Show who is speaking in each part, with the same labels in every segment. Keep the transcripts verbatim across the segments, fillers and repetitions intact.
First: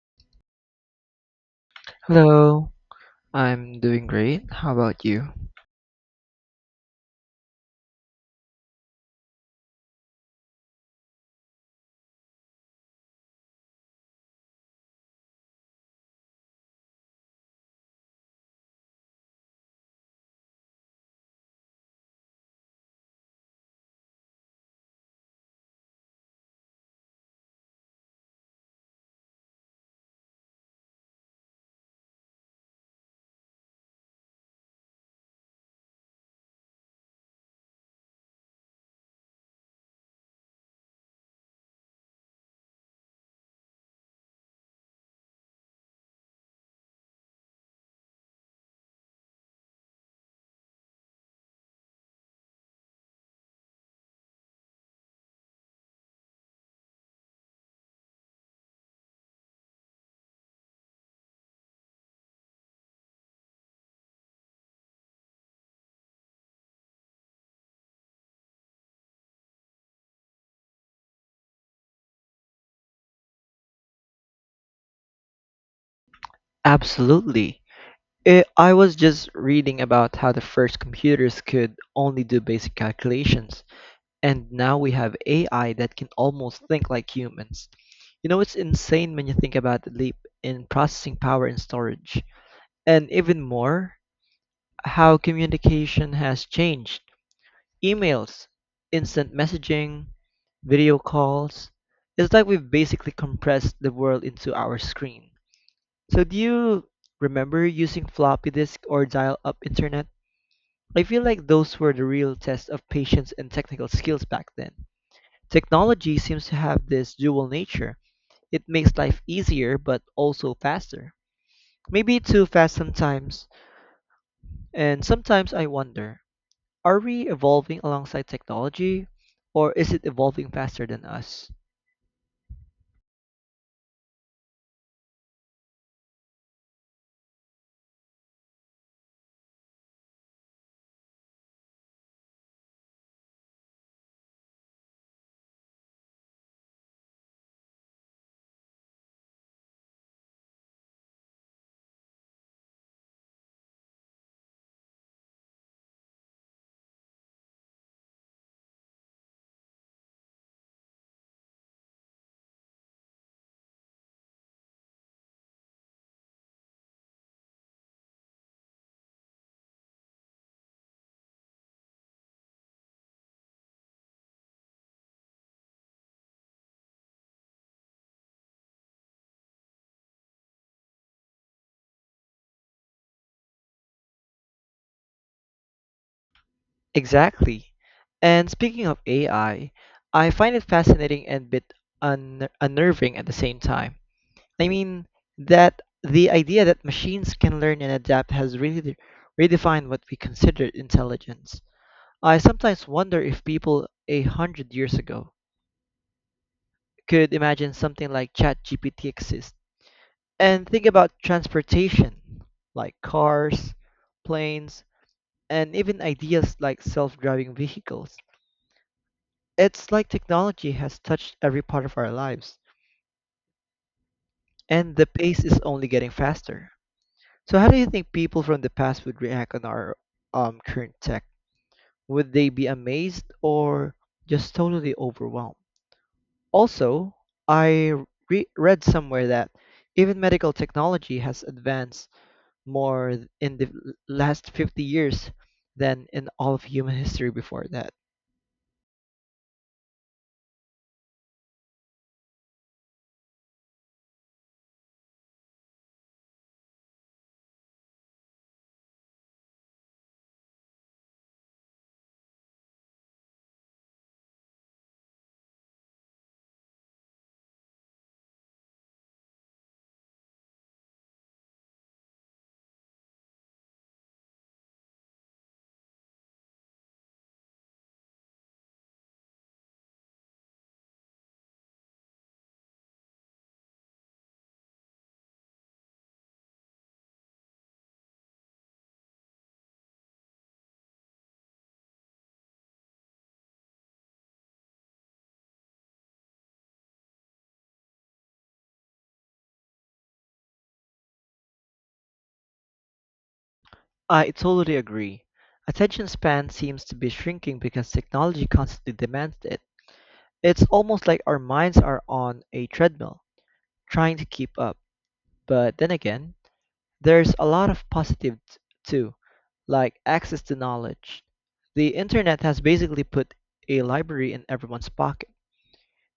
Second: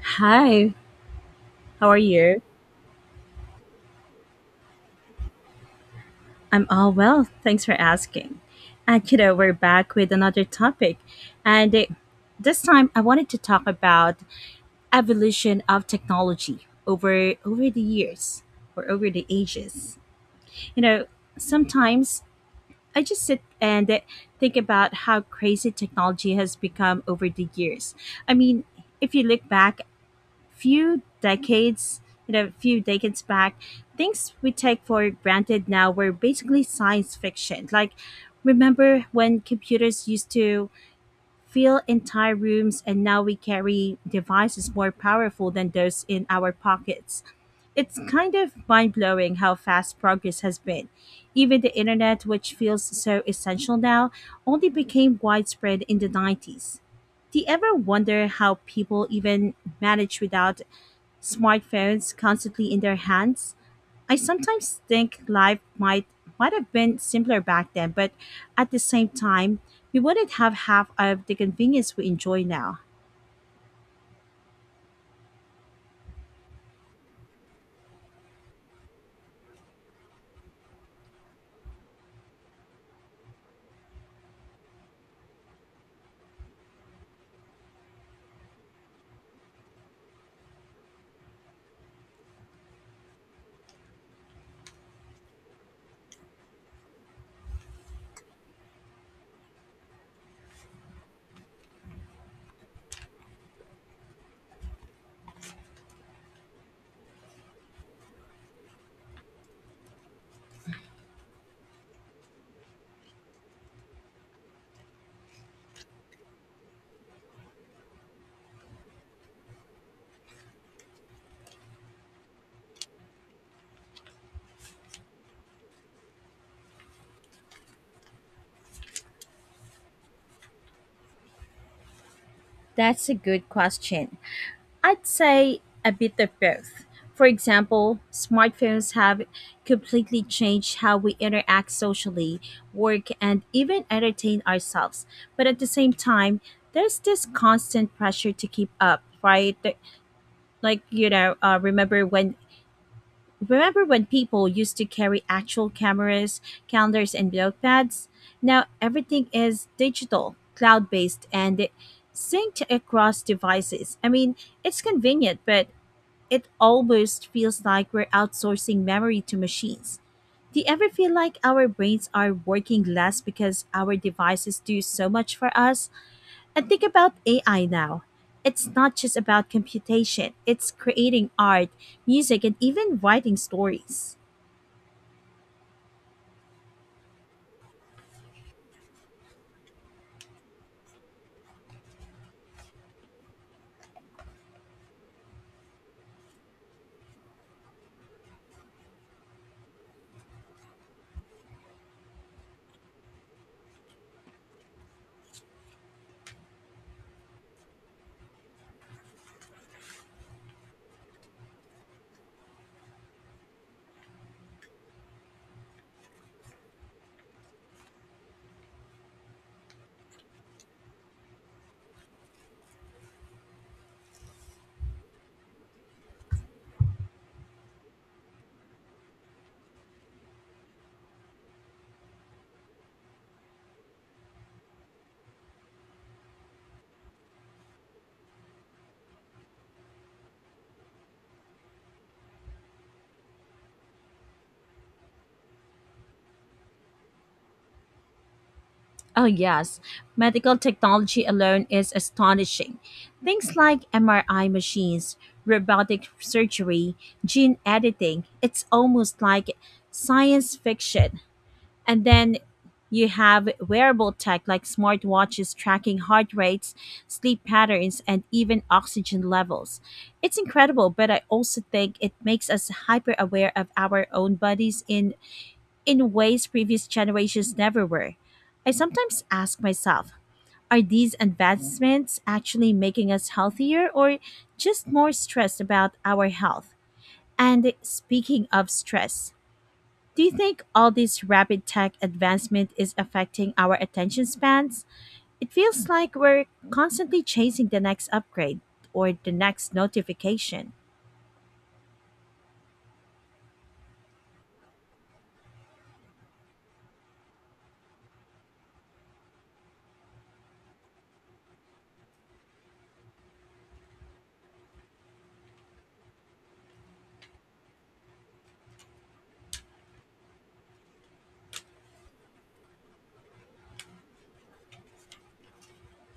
Speaker 1: Hi, how are you?
Speaker 2: Hello, I'm doing great. How about you?
Speaker 1: I'm all well, thanks for asking. And you know, we're back with another topic. And uh, This time I wanted to talk about evolution of technology over over the years or over the ages. You know, sometimes I just sit and uh, think about how crazy technology has become over the years. I mean, if you look back few decades, you know, a few decades back, things we take for granted now were basically science fiction. Like, remember when computers used to fill entire rooms and now we carry devices more powerful than those in our pockets? It's kind of mind blowing how fast progress has been. Even the internet, which feels so essential now, only became widespread in the nineties. Do you ever wonder how people even manage without smartphones constantly in their hands? I sometimes think life might might have been simpler back then, but at the same time, we wouldn't have half of the convenience we enjoy now.
Speaker 2: Absolutely. I I was just reading about how the first computers could only do basic calculations, and now we have A I that can almost think like humans. You know, it's insane when you think about the leap in processing power and storage. And even more, how communication has changed. Emails, instant messaging, video calls. It's like we've basically compressed the world into our screen. So do you remember using floppy disk or dial-up internet? I feel like those were the real test of patience and technical skills back then. Technology seems to have this dual nature. It makes life easier but also faster. Maybe too fast sometimes, and sometimes I wonder, are we evolving alongside technology or is it evolving faster than us?
Speaker 1: That's a good question. I'd say a bit of both. For example, smartphones have completely changed how we interact socially, work, and even entertain ourselves. But at the same time, there's this constant pressure to keep up, right? like you know uh, remember when remember when people used to carry actual cameras, calendars, and notepads. Now everything is digital, cloud based, and synced across devices. I mean, it's convenient, but it almost feels like we're outsourcing memory to machines. Do you ever feel like our brains are working less because our devices do so much for us? And think about A I now. It's not just about computation, it's creating art, music, and even writing stories.
Speaker 2: Exactly. And speaking of A I, I I find it fascinating and bit un- unnerving at the same time. I mean that the idea that machines can learn and adapt has really de- redefined what we consider intelligence. I sometimes wonder if people a hundred years ago could imagine something like ChatGPT exists. And think about transportation, like cars, planes, and even ideas like self-driving vehicles. It's like technology has touched every part of our lives, and the pace is only getting faster. So how do you think people from the past would react on our um, current tech? Would they be amazed or just totally overwhelmed? Also, I re- read somewhere that even medical technology has advanced more th- in the l- last fifty years than in all of human history before that.
Speaker 1: Oh, yes. Medical technology alone is astonishing. Things like M R I machines, robotic surgery, gene editing, it's almost like science fiction. And then you have wearable tech like smartwatches tracking heart rates, sleep patterns, and even oxygen levels. It's incredible, but I also think it makes us hyper aware of our own bodies in, in ways previous generations never were. I sometimes ask myself, are these advancements actually making us healthier or just more stressed about our health? And speaking of stress, do you think all this rapid tech advancement is affecting our attention spans? It feels like we're constantly chasing the next upgrade or the next notification.
Speaker 2: I totally agree. Attention span seems to be shrinking because technology constantly demands it. It's almost like our minds are on a treadmill, trying to keep up. But then again, there's a lot of positive t- too, like access to knowledge. The internet has basically put a library in everyone's pocket.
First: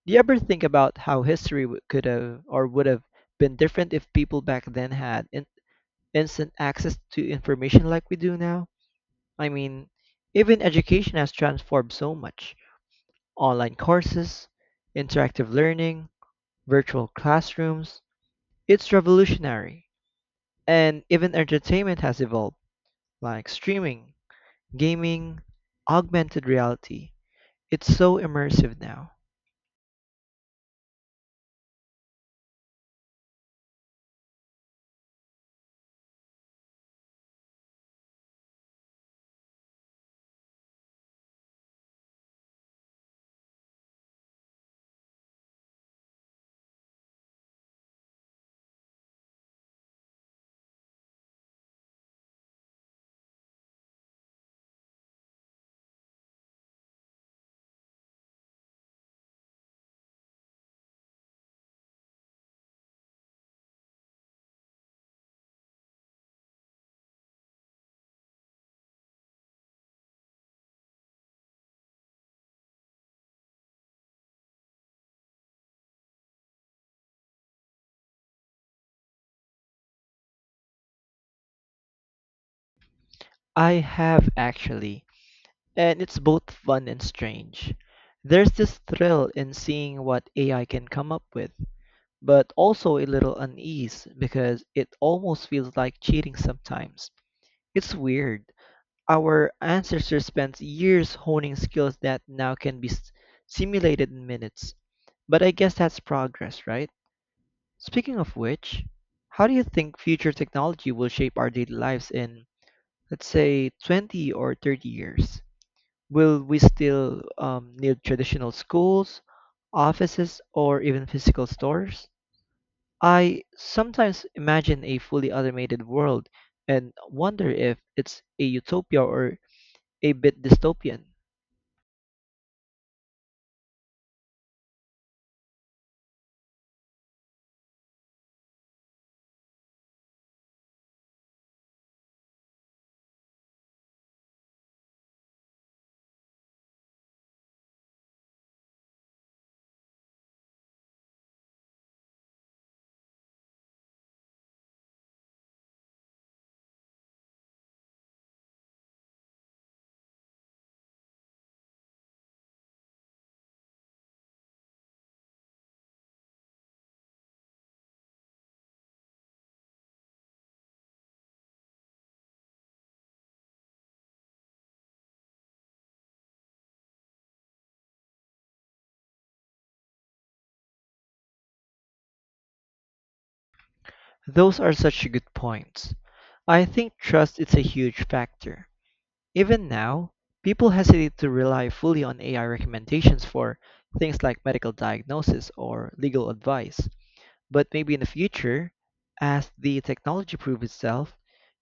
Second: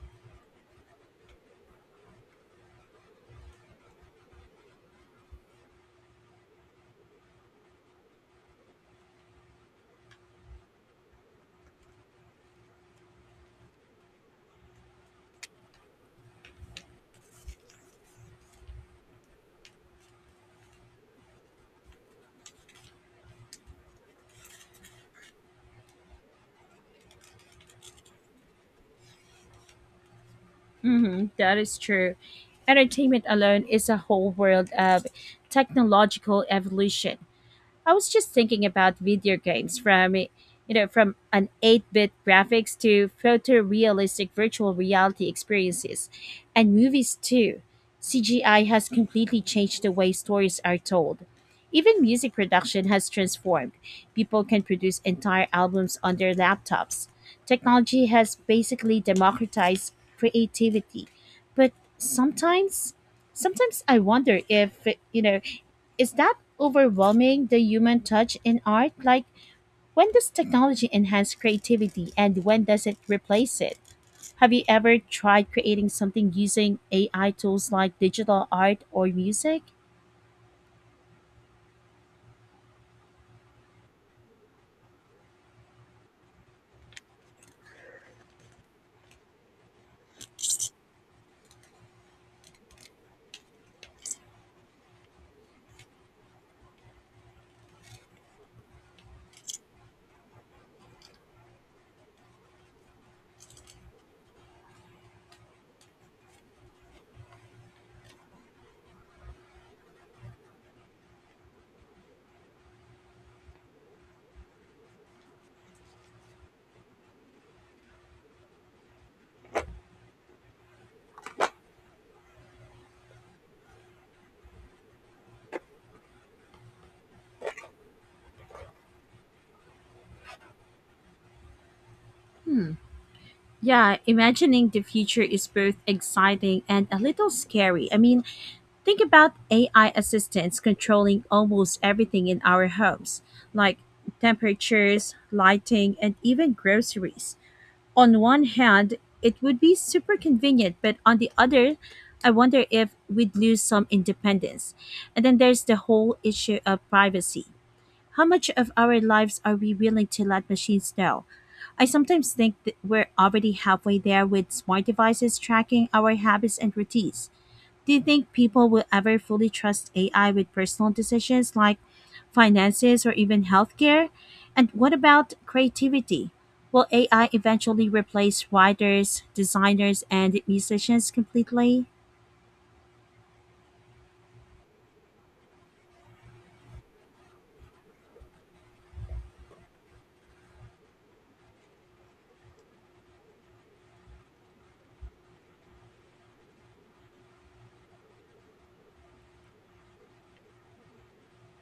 Speaker 2: Do you ever think about how history w- could have or would have been different if people back then had in- instant access to information like we do now? I mean, even education has transformed so much. Online courses, interactive learning, virtual classrooms. It's revolutionary. And even entertainment has evolved like streaming, gaming, augmented reality. It's so immersive now.
Speaker 1: Mhm, that is true. Entertainment alone is a whole world of technological evolution. I was just thinking about video games from you know from an eight-bit graphics to photorealistic virtual reality experiences, and movies too. C G I has completely changed the way stories are told. Even music production has transformed. People can produce entire albums on their laptops. Technology has basically democratized creativity. But sometimes sometimes I wonder if, you know is that overwhelming the human touch in art? Like, when does technology enhance creativity and when does it replace it? Have you ever tried creating something using A I tools like digital art or music?
Speaker 2: I have actually, and it's both fun and strange. There's this thrill in seeing what A I can come up with, but also a little unease because it almost feels like cheating sometimes. It's weird. Our ancestors spent years honing skills that now can be s- simulated in minutes. But I guess that's progress, right? Speaking of which, how do you think future technology will shape our daily lives in, let's say, twenty or thirty years? Will we still um, need traditional schools, offices, or even physical stores? I sometimes imagine a fully automated world and wonder if it's a utopia or a bit dystopian.
Speaker 1: Yeah, imagining the future is both exciting and a little scary. I mean, think about A I assistants controlling almost everything in our homes, like temperatures, lighting, and even groceries. On one hand, it would be super convenient, but on the other, I wonder if we'd lose some independence. And then there's the whole issue of privacy. How much of our lives are we willing to let machines know? I sometimes think that we're already halfway there with smart devices tracking our habits and routines. Do you think people will ever fully trust A I with personal decisions like finances or even healthcare? And what about creativity? Will A I eventually replace writers, designers, and musicians completely?
Speaker 2: Those are such good points. I think trust is a huge factor. Even now, people hesitate to rely fully on A I recommendations for things like medical diagnosis or legal advice. But maybe in the future, as the technology proves itself,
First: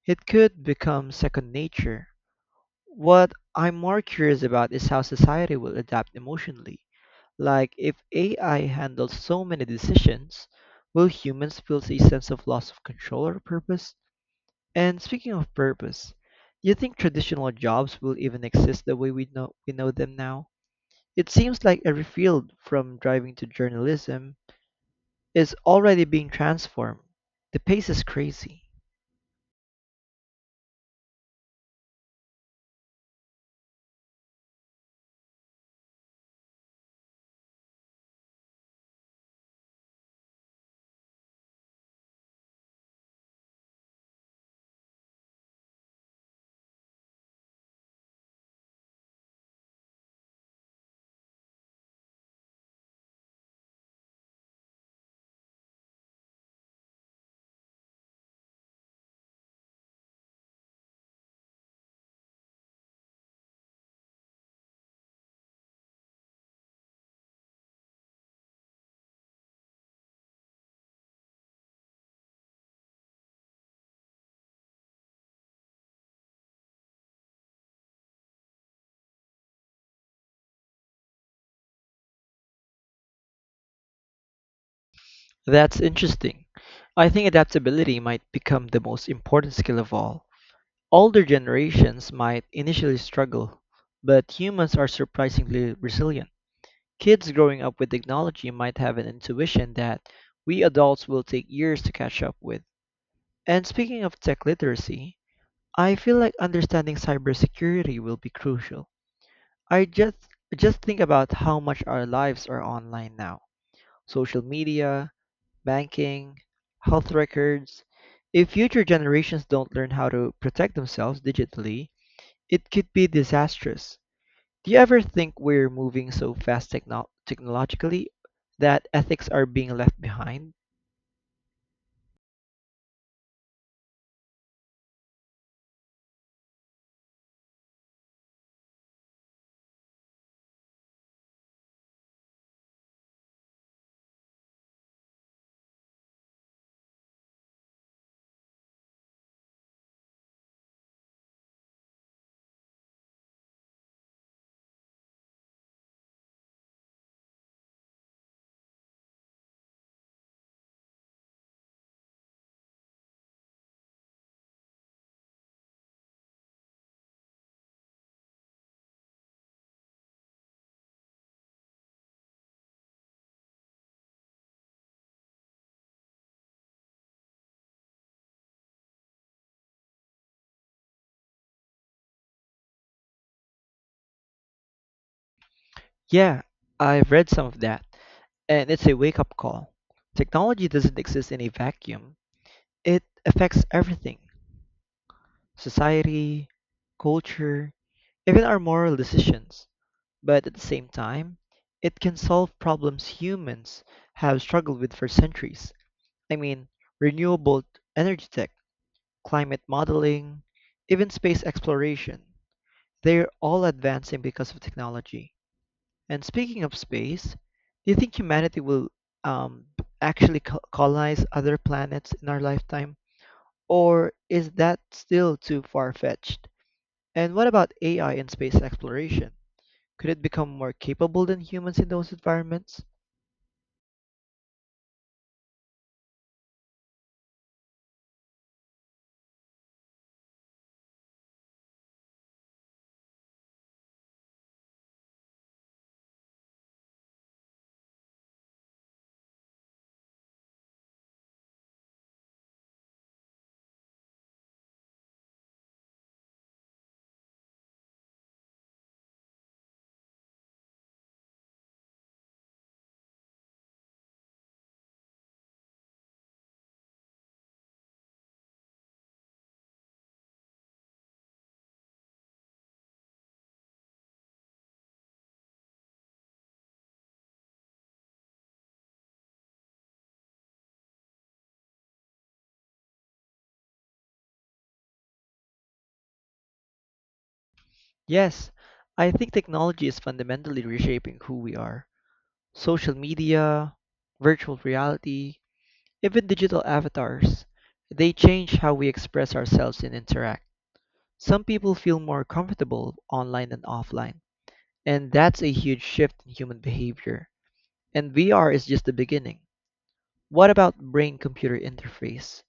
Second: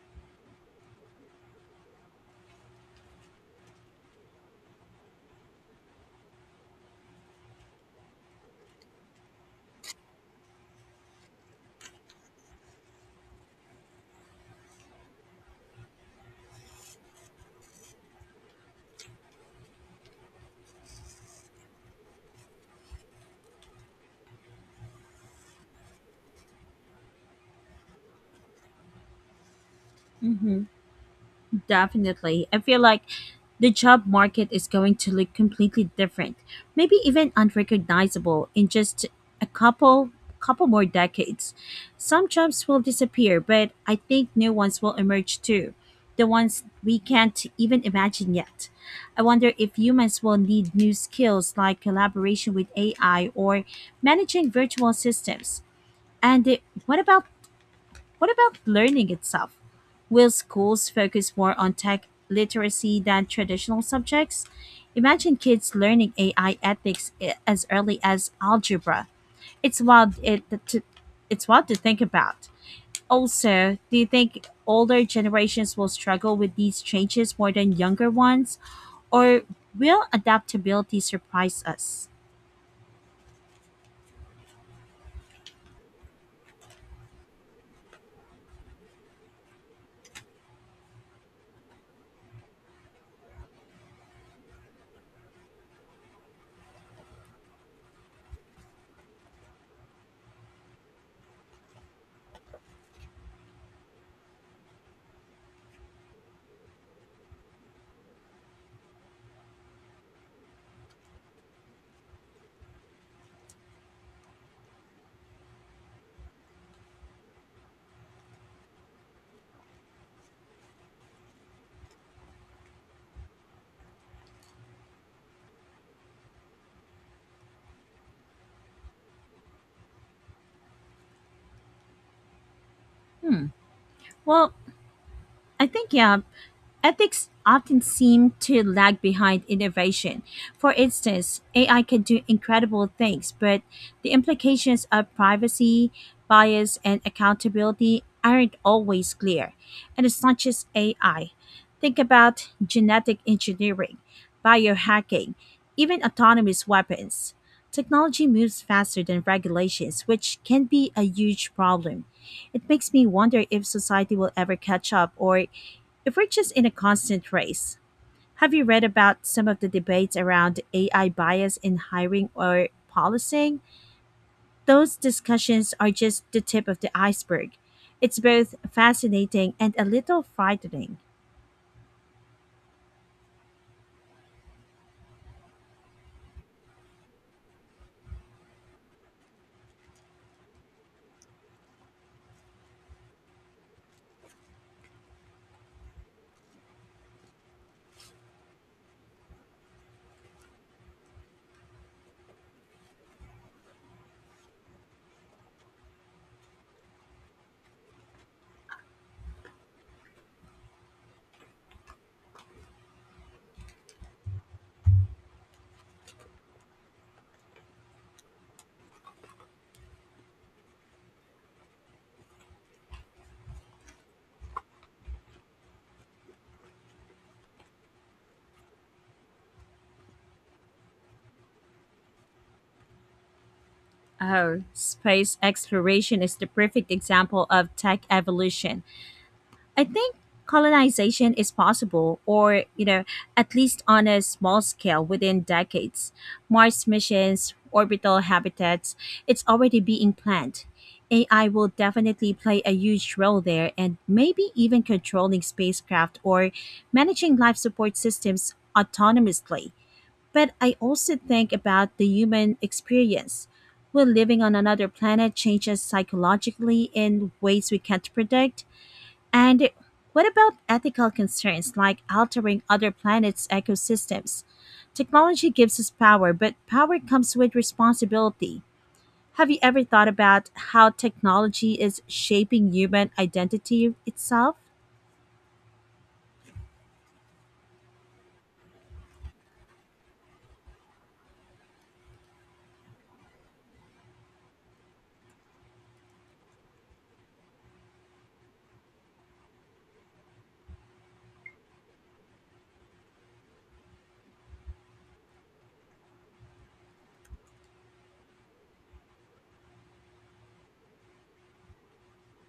Speaker 2: it could become second nature. What I'm more curious about is how society will adapt emotionally. Like, if A I handles so many decisions, will humans feel a sense of loss of control or purpose? And speaking of purpose, do you think traditional jobs will even exist the way we know we know them now? It seems like every field from driving to journalism is already being transformed. The pace is crazy.
Speaker 1: hmm Definitely. I feel like the job market is going to look completely different, maybe even unrecognizable in just a couple couple more decades. Some jobs will disappear, but I think new ones will emerge too. The ones we can't even imagine yet. I wonder if humans will need new skills like collaboration with A I or managing virtual systems. And uh, what about what about learning itself? Will schools focus more on tech literacy than traditional subjects? Imagine kids learning A I ethics i- as early as algebra. It's wild it to, it's wild to think about. Also, do you think older generations will struggle with these changes more than younger ones? Or will adaptability surprise us?
Speaker 2: That's interesting. I think adaptability might become the most important skill of all. Older generations might initially struggle, but humans are surprisingly resilient. Kids growing up with technology might have an intuition that we adults will take years to catch up with. And speaking of tech literacy, I feel like understanding cybersecurity will be crucial. I just just think about how much our lives are online now. Social media, banking, health records. If future generations don't learn how to protect themselves digitally, it could be disastrous. Do you ever think we're moving so fast techno- technologically that ethics are being left behind?
Speaker 1: Well, I think, yeah, ethics often seem to lag behind innovation. For instance, A I can do incredible things, but the implications of privacy, bias, and accountability aren't always clear. And it's not just A I. Think about genetic engineering, biohacking, even autonomous weapons. Technology moves faster than regulations, which can be a huge problem. It makes me wonder if society will ever catch up or if we're just in a constant race. Have you read about some of the debates around A I bias in hiring or policing? Those discussions are just the tip of the iceberg. It's both fascinating and a little frightening.
Speaker 2: Yeah, I've read some of that, and it's a wake up call. Technology doesn't exist in a vacuum, it affects everything society, culture, even our moral decisions. But at the same time, it can solve problems humans have struggled with for centuries. I mean, renewable energy tech, climate modeling, even space exploration. They're all advancing because of technology. And speaking of space, do you think humanity will um, actually co- colonize other planets in our lifetime? Or is that still too far fetched? And what about A I and space exploration? Could it become more capable than humans in those environments?
Speaker 1: Oh, space exploration is the perfect example of tech evolution. I think colonization is possible, or, you know, at least on a small scale within decades. Mars missions, orbital habitats, it's already being planned. A I will definitely play a huge role there, and maybe even controlling spacecraft or managing life support systems autonomously. But I also think about the human experience. Will living on another planet change us psychologically in ways we can't predict? And what about ethical concerns like altering other planets' ecosystems? Technology gives us power, but power comes with responsibility. Have you ever thought about how technology is shaping human identity itself?
Speaker 2: Yes, I think technology is fundamentally reshaping who we are. Social media, virtual reality, even digital avatars, they change how we express ourselves and interact. Some people feel more comfortable online than offline, and that's a huge shift in human behavior. And V R is just the beginning. What about brain computer interface?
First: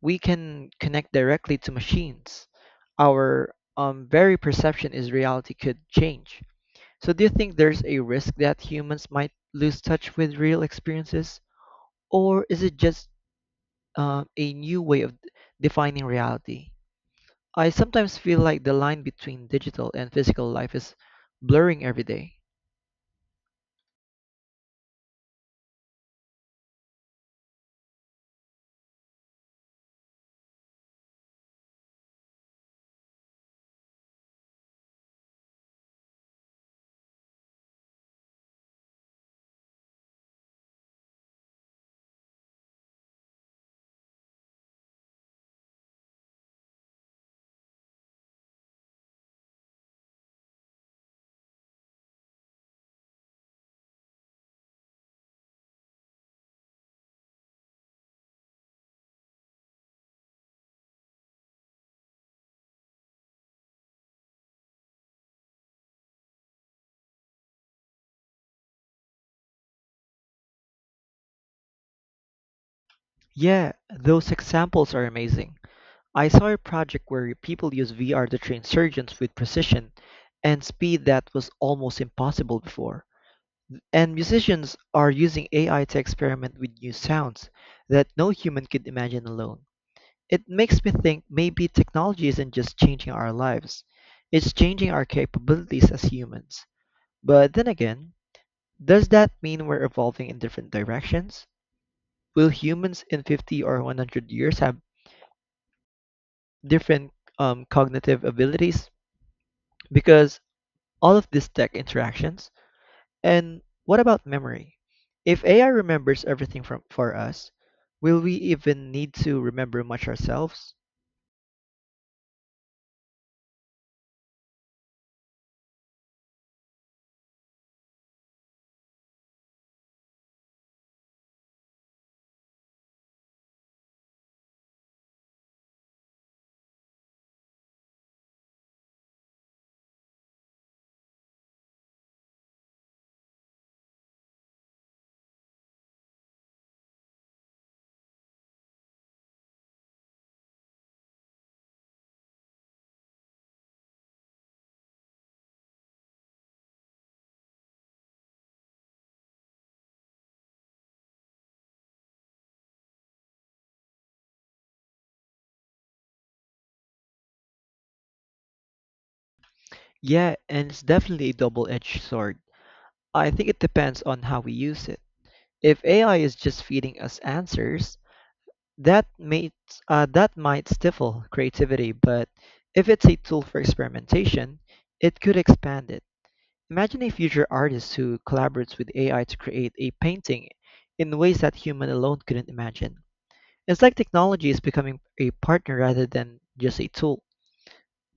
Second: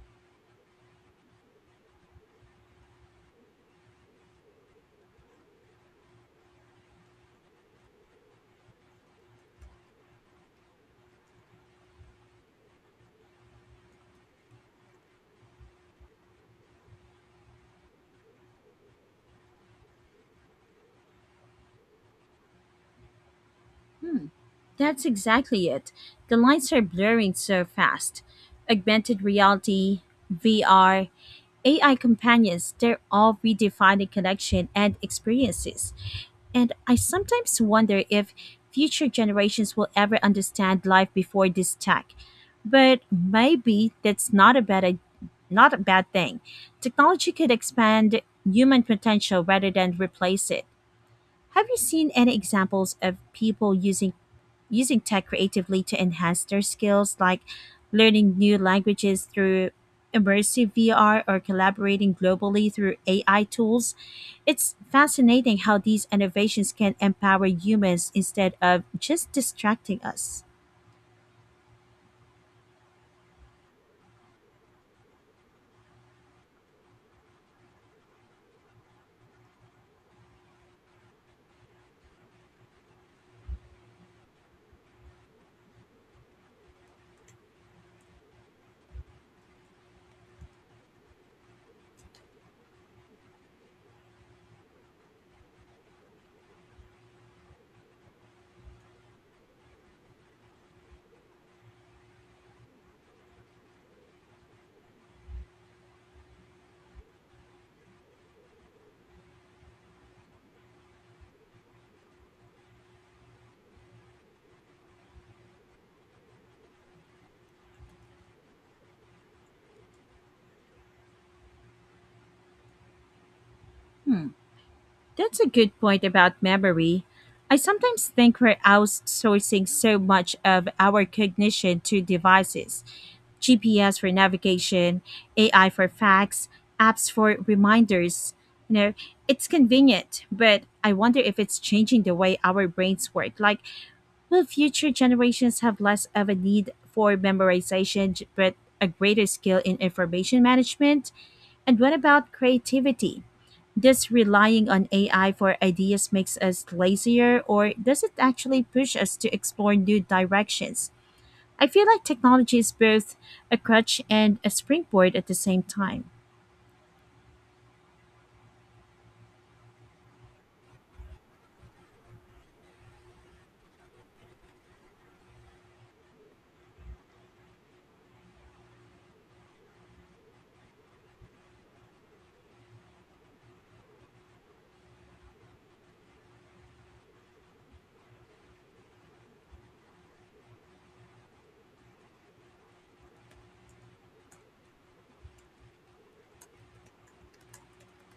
Speaker 2: We can connect directly to machines. Our um, very perception is reality could change. So, do you think there's a risk that humans might lose touch with real experiences, or is it just uh, a new way of defining reality? I sometimes feel like the line between digital and physical life is blurring every day.
Speaker 1: Hmm, that's exactly it. The lines are blurring so fast. Augmented reality, V R, A I companions, they're all redefining connection and experiences. And I sometimes wonder if future generations will ever understand life before this tech. But maybe that's not a bad not a bad thing. Technology could expand human potential rather than replace it. Have you seen any examples of people using using tech creatively to enhance their skills, like learning new languages through immersive V R or collaborating globally through A I tools? It's fascinating how these innovations can empower humans instead of just distracting us.
Speaker 2: Yeah, those examples are amazing. I saw a project where people use V R to train surgeons with precision and speed that was almost impossible before. And musicians are using A I to experiment with new sounds that no human could imagine alone. It makes me think maybe technology isn't just changing our lives, it's changing our capabilities as humans. But then again, does that mean we're evolving in different directions? Will humans in fifty or one hundred years have different um, cognitive abilities? Because all of these tech interactions? And what about memory? If A I remembers everything from, for us, will we even need to remember much ourselves?
Speaker 1: That's a good point about memory. I sometimes think we're outsourcing so much of our cognition to devices: G P S for navigation, A I for facts, apps for reminders. You know, it's convenient, but I wonder if it's changing the way our brains work. Like, will future generations have less of a need for memorization, j- but a greater skill in information management? And what about creativity? This relying on A I for ideas makes us lazier, or does it actually push us to explore new directions? I feel like technology is both a crutch and a springboard at the same time.
Speaker 2: Yeah, and it's definitely a double edged sword. I think it depends on how we use it. If A I is just feeding us answers, that may, uh, that might stifle creativity, but if it's a tool for experimentation, it could expand it. Imagine a future artist who collaborates with A I to create a painting in ways that human alone couldn't imagine. It's like technology is becoming a partner rather than just a tool.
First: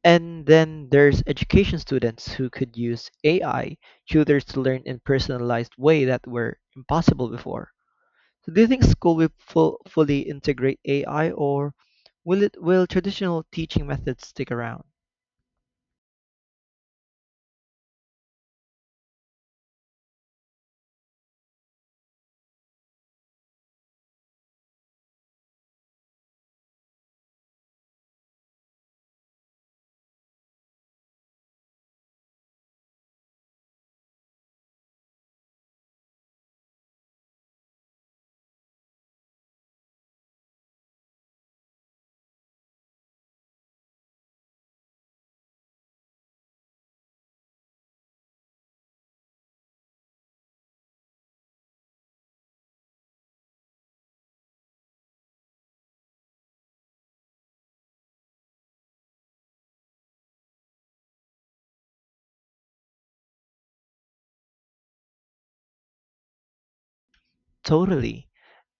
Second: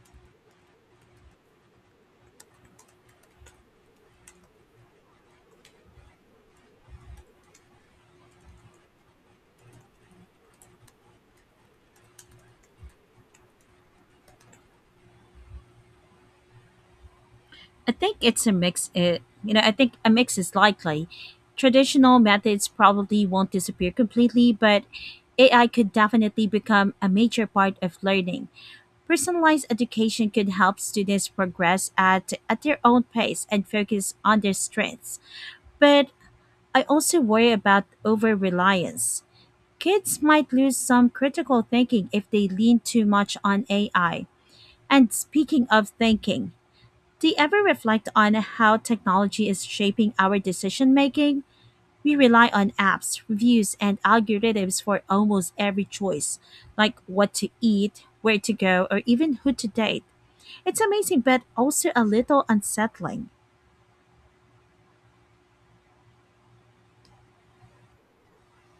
Speaker 2: And then there's education students who could use A I tutors to learn in personalized way that were impossible before. So do you think school will full, fully integrate A I or will it will traditional teaching methods stick around?
Speaker 1: I think it's a mix. It, you know, I think a mix is likely. Traditional methods probably won't disappear completely, but A I could definitely become a major part of learning. Personalized education could help students progress at, at their own pace and focus on their strengths. But I also worry about over reliance. Kids might lose some critical thinking if they lean too much on A I. And speaking of thinking, do you ever reflect on how technology is shaping our decision making? We rely on apps, reviews, and algorithms for almost every choice, like what to eat, where to go, or even who to date. It's amazing, but also a little unsettling.
Speaker 2: Totally.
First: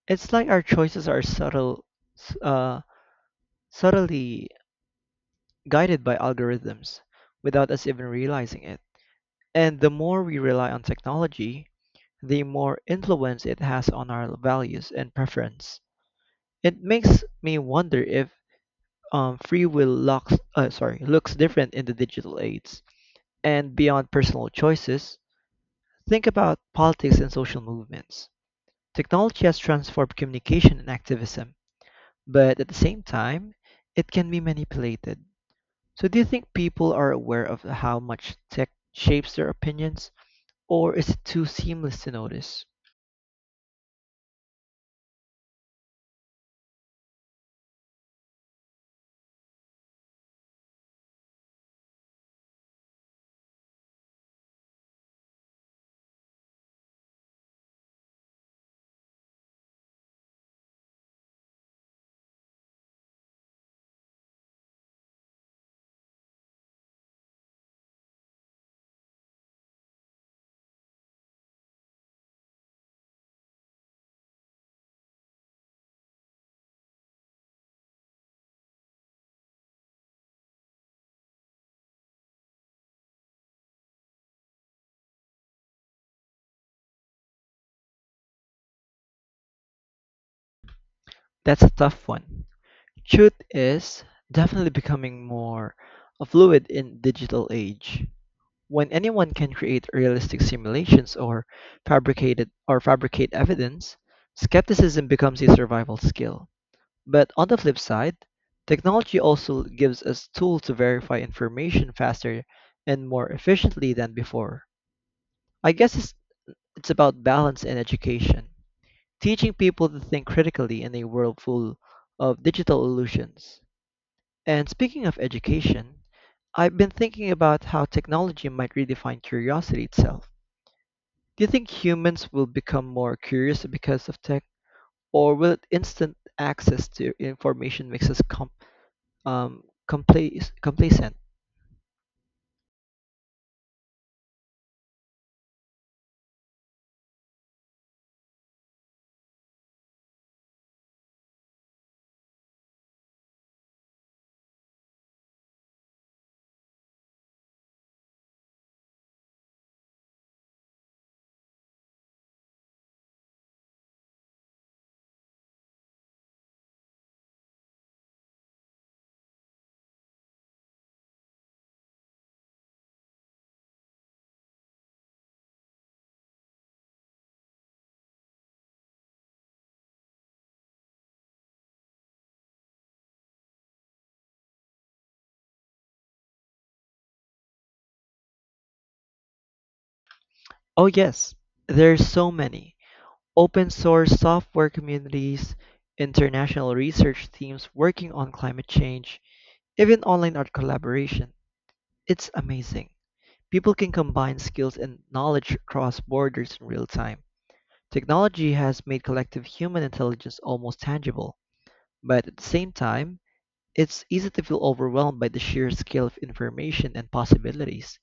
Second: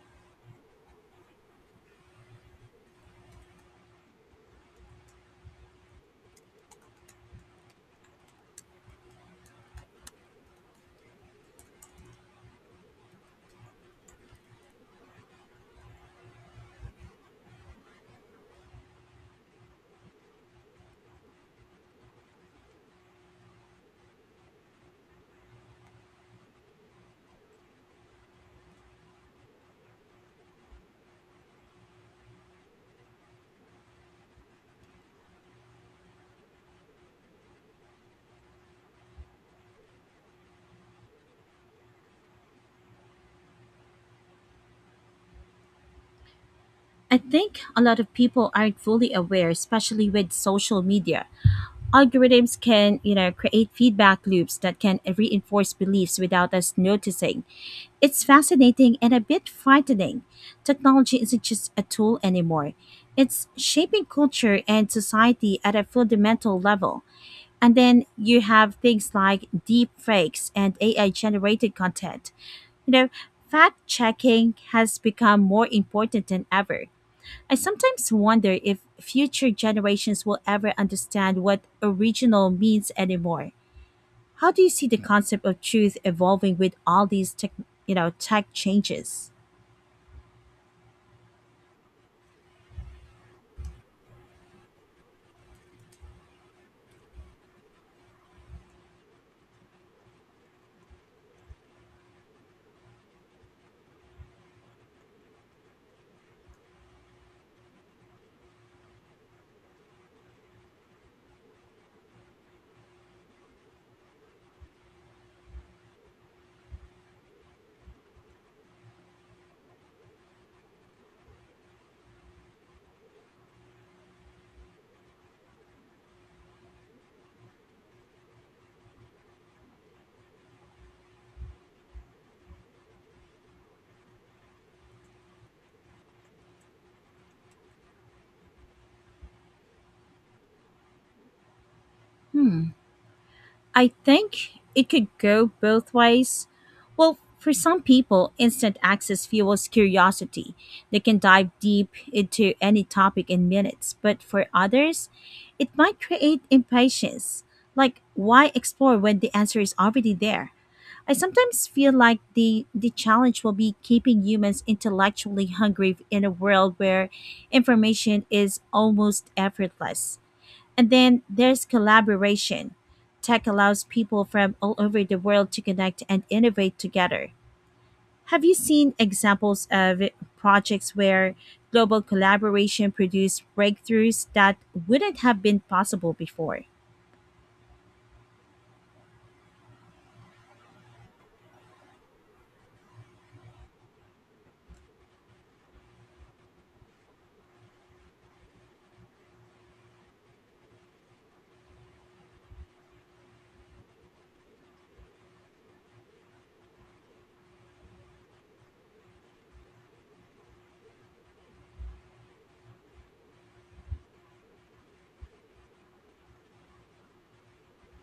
Speaker 2: It's like our choices are subtle s- uh subtly guided by algorithms without us even realizing it. And the more we rely on technology, the more influence it has on our values and preference. It makes me wonder if um, free will looks, uh, sorry, looks different in the digital age. And beyond personal choices, think about politics and social movements. Technology has transformed communication and activism, but at the same time, it can be manipulated. So do you think people are aware of how much tech shapes their opinions, or is it too seamless to notice?
Speaker 1: I think a lot of people aren't fully aware, especially with social media. Algorithms can, you know, create feedback loops that can reinforce beliefs without us noticing. It's fascinating and a bit frightening. Technology isn't just a tool anymore. It's shaping culture and society at a fundamental level. And then you have things like deep fakes and A I generated content. You know, fact checking has become more important than ever. I sometimes wonder if future generations will ever understand what original means anymore. How do you see the concept of truth evolving with all these tech, you know, tech changes?
Speaker 2: That's a tough one. Truth is definitely becoming more fluid in digital age. When anyone can create realistic simulations or fabricated or fabricate evidence, skepticism becomes a survival skill. But on the flip side, technology also gives us tools to verify information faster and more efficiently than before. I guess it's It's about balance and education, teaching people to think critically in a world full of digital illusions. And speaking of education, I've been thinking about how technology might redefine curiosity itself. Do you think humans will become more curious because of tech, or will instant access to information makes us com- um, compla- complacent?
Speaker 1: I think it could go both ways. Well, for some people, instant access fuels curiosity. They can dive deep into any topic in minutes, but for others, it might create impatience. Like, why explore when the answer is already there? I sometimes feel like the, the challenge will be keeping humans intellectually hungry in a world where information is almost effortless. And then there's collaboration. Tech allows people from all over the world to connect and innovate together. Have you seen examples of projects where global collaboration produced breakthroughs that wouldn't have been possible before?
Speaker 2: Oh yes, there's so many. Open source software communities, international research teams working on climate change, even online art collaboration. It's amazing. People can combine skills and knowledge across borders in real time. Technology has made collective human intelligence almost tangible, but at the same time, it's easy to feel overwhelmed by the sheer scale of information and possibilities.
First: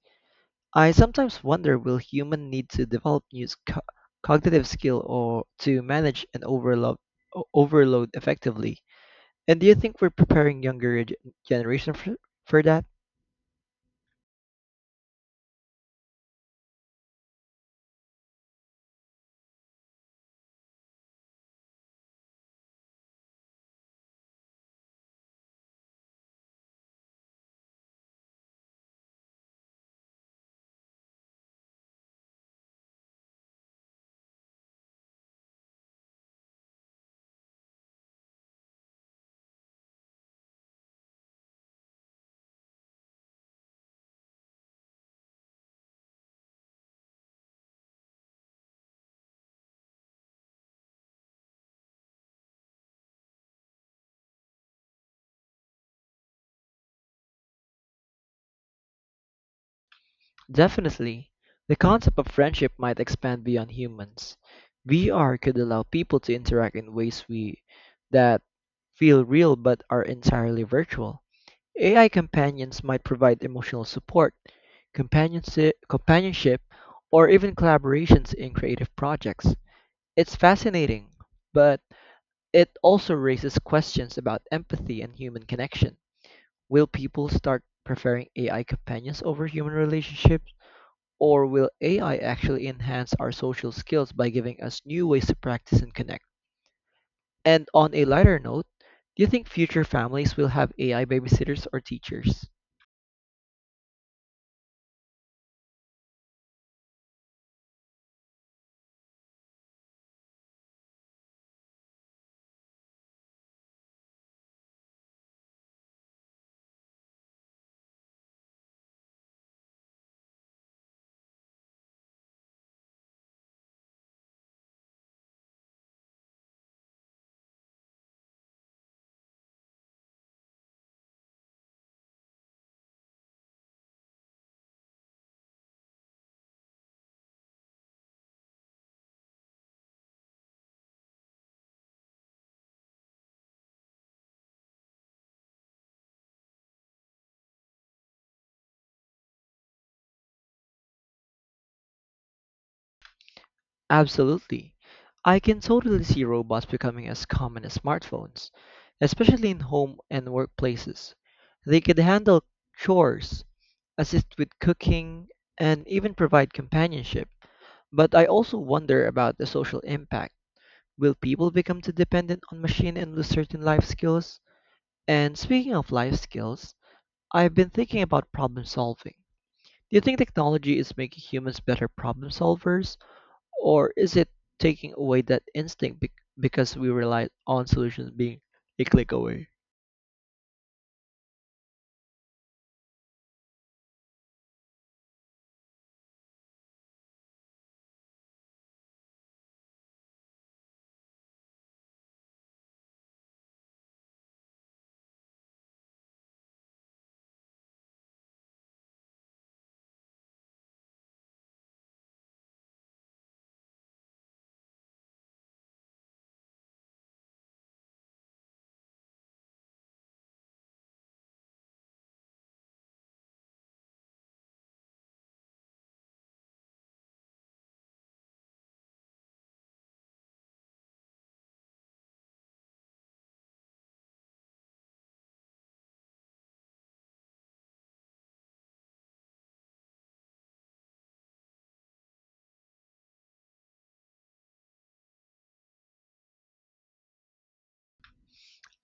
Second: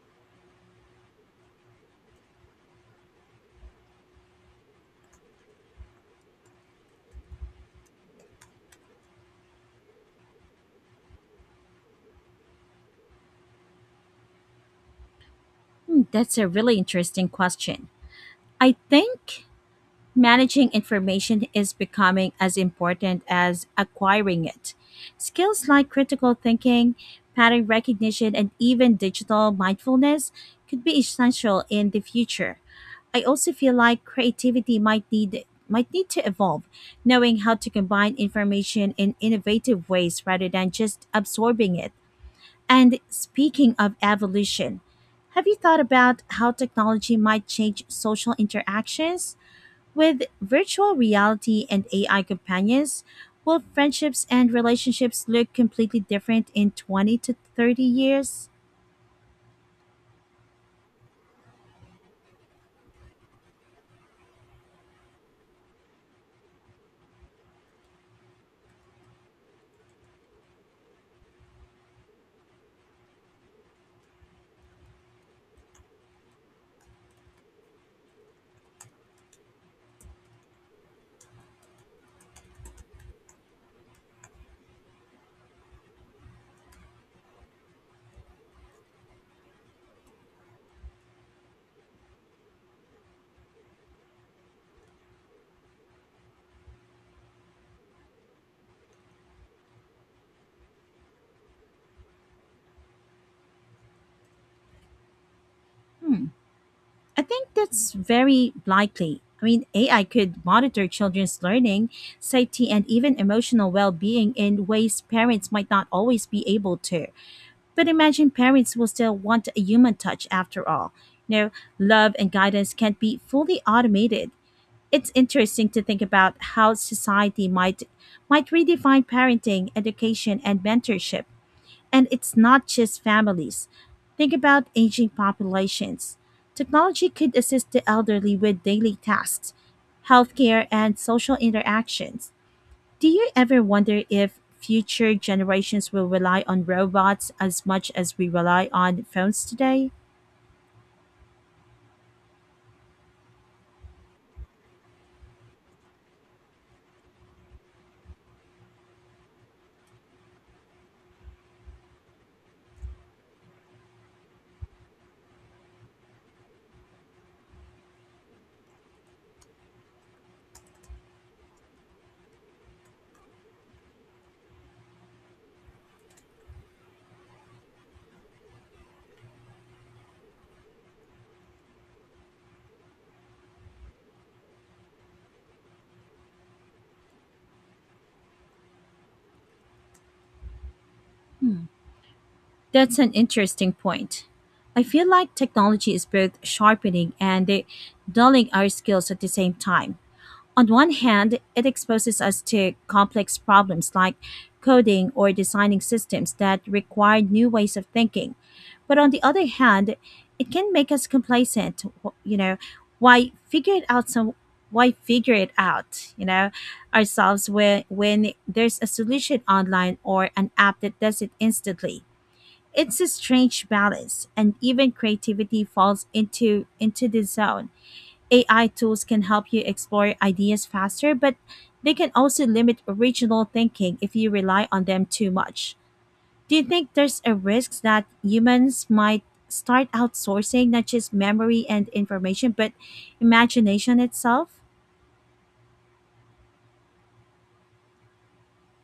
Speaker 2: I sometimes wonder will human need to develop new s- co- cognitive skill or to manage an overload o- overload effectively. And do you think we're preparing younger g- generation for, for that?
Speaker 1: Hmm, that's a really interesting question. I think managing information is becoming as important as acquiring it. Skills like critical thinking, pattern recognition, and even digital mindfulness could be essential in the future. I also feel like creativity might need might need to evolve, knowing how to combine information in innovative ways rather than just absorbing it. And speaking of evolution, have you thought about how technology might change social interactions? With virtual reality and A I companions, will friendships and relationships look completely different in twenty to thirty years?
Speaker 2: Definitely. The concept of friendship might expand beyond humans. V R could allow people to interact in ways we that feel real but are entirely virtual. A I companions might provide emotional support, companionship, companionship, or even collaborations in creative projects. It's fascinating, but it also raises questions about empathy and human connection. Will people start preferring A I companions over human relationships? Or will A I actually enhance our social skills by giving us new ways to practice and connect? And on a lighter note, do you think future families will have A I babysitters or teachers?
Speaker 1: Hmm, I think that's very likely. I mean, A I could monitor children's learning, safety, and even emotional well being in ways parents might not always be able to. But imagine parents will still want a human touch after all. You know, love and guidance can't be fully automated. It's interesting to think about how society might might redefine parenting, education, and mentorship. And it's not just families. Think about aging populations. Technology could assist the elderly with daily tasks, healthcare, and social interactions. Do you ever wonder if future generations will rely on robots as much as we rely on phones today?
Speaker 2: Absolutely. I can totally see robots becoming as common as smartphones, especially in home and workplaces. They could handle chores, assist with cooking, and even provide companionship. But I also wonder about the social impact. Will people become too dependent on machine and lose certain life skills? And speaking of life skills, I've been thinking about problem solving. Do you think technology is making humans better problem solvers? Or is it taking away that instinct bec- because we rely on solutions being a click away?
Speaker 1: That's an interesting point. I feel like technology is both sharpening and eh, dulling our skills at the same time. On one hand, it exposes us to complex problems like coding or designing systems that require new ways of thinking. But on the other hand, it can make us complacent. Wh- you know, why figure it out some why figure it out, you know, ourselves when when there's a solution online or an app that does it instantly. It's a strange balance, and even creativity falls into into the zone. A I tools can help you explore ideas faster, but they can also limit original thinking if you rely on them too much. Do you think there's a risk that humans might start outsourcing not just memory and information, but imagination itself?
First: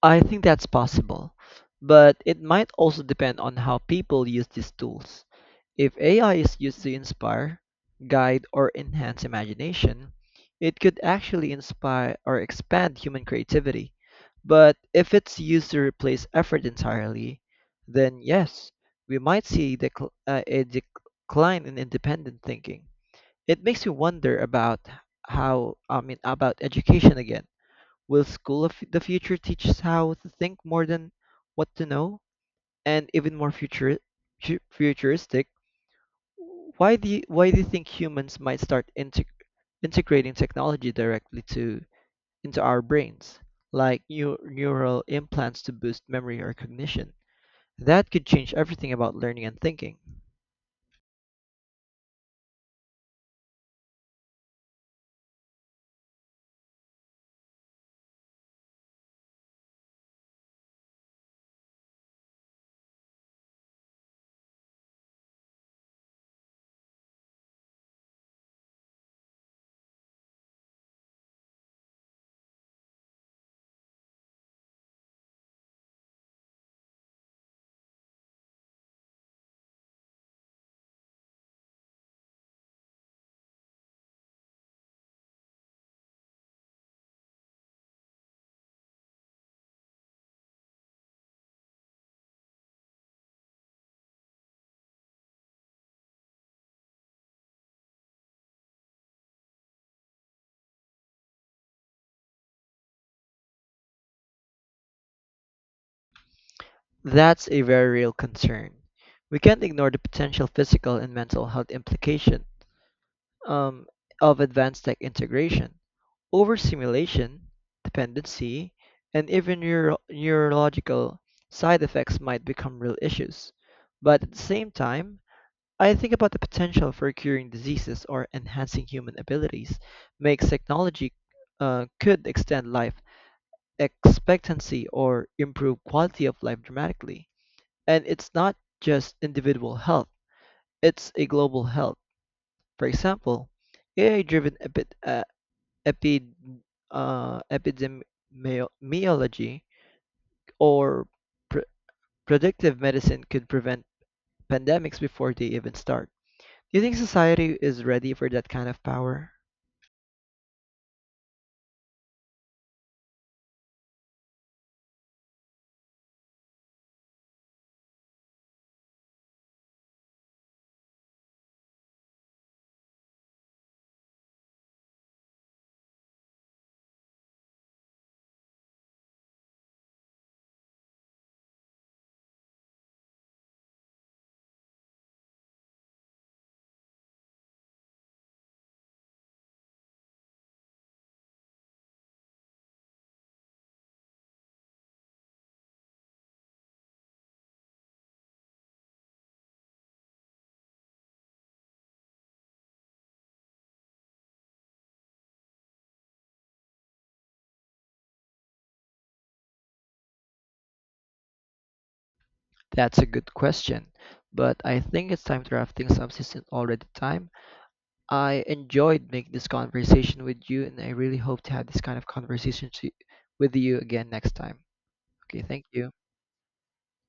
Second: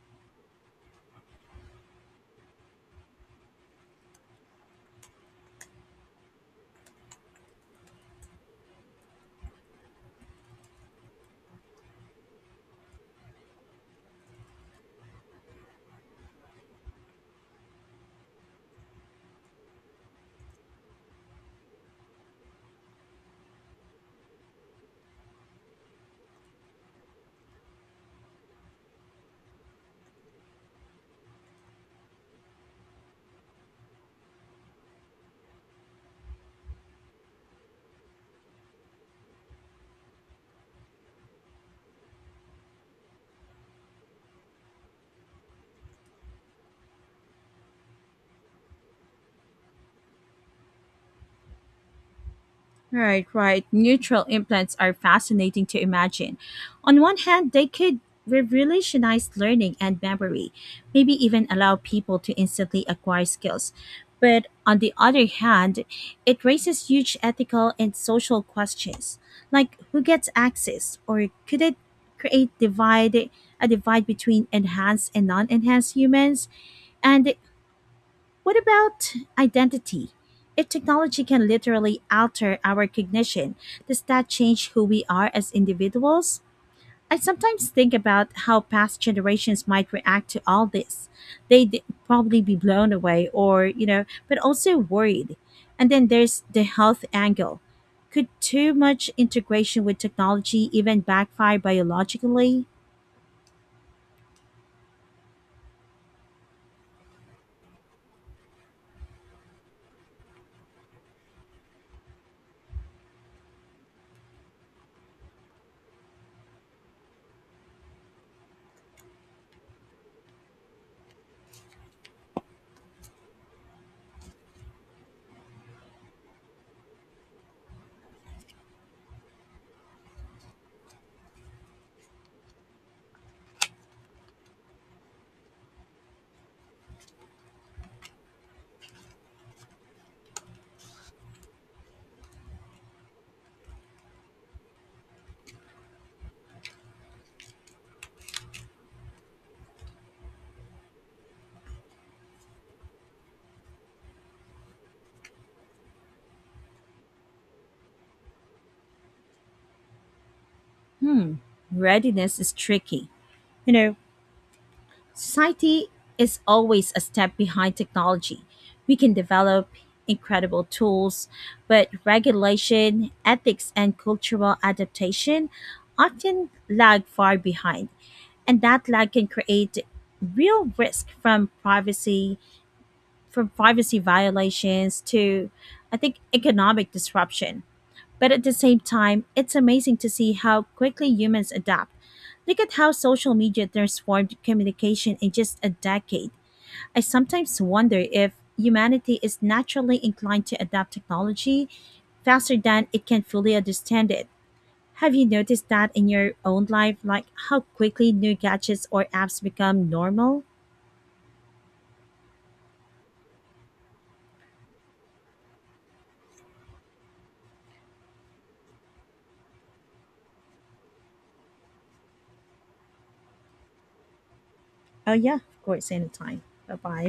Speaker 2: I think that's possible, but it might also depend on how people use these tools. If A I is used to inspire, guide, or enhance imagination, it could actually inspire or expand human creativity. But if it's used to replace effort entirely, then yes, we might see decl- uh, a decline in independent thinking. It makes you wonder about how, I mean, about education again. Will school of the future teach us how to think more than what to know? And even more future, fu- futuristic, why do you, why do you think humans might start integ- integrating technology directly to into our brains, like new neural implants to boost memory or cognition? That could change everything about learning and thinking.
Speaker 1: Right, right. Neutral implants are fascinating to imagine. On one hand, they could revolutionize learning and memory, maybe even allow people to instantly acquire skills. But on the other hand, it raises huge ethical and social questions, like who gets access, or could it create divide a divide between enhanced and non-enhanced humans? And what about identity? If technology can literally alter our cognition, does that change who we are as individuals? I sometimes think about how past generations might react to all this. They'd probably be blown away, or, you know, but also worried. And then there's the health angle. Could too much integration with technology even backfire biologically?
Speaker 2: That's a very real concern. We can't ignore the potential physical and mental health implication um, of advanced tech integration. Overstimulation, dependency, and even neuro- neurological side effects might become real issues. But at the same time, I think about the potential for curing diseases or enhancing human abilities makes technology uh, could extend life expectancy or improve quality of life dramatically. And it's not just individual health, it's a global health. For example, A I driven epi- uh, epi- uh, epidemiology or pre- predictive medicine could prevent pandemics before they even start. Do you think society is ready for that kind of power?
Speaker 1: Hmm, readiness is tricky. You know, society is always a step behind technology. We can develop incredible tools, but regulation, ethics, and cultural adaptation often lag far behind. And that lag can create real risk, from privacy, from privacy violations to, I think, economic disruption. But at the same time, it's amazing to see how quickly humans adapt. Look at how social media transformed communication in just a decade. I sometimes wonder if humanity is naturally inclined to adapt technology faster than it can fully understand it. Have you noticed that in your own life, like how quickly new gadgets or apps become normal?
Speaker 2: That's a good question, but I think it's time to wrap things up since it's already time. I enjoyed making this conversation with you, and I really hope to have this kind of conversation to, with you again next time.
Speaker 1: Oh, yeah,
Speaker 2: Okay,
Speaker 1: of
Speaker 2: thank
Speaker 1: course,
Speaker 2: you.
Speaker 1: anytime. Bye bye.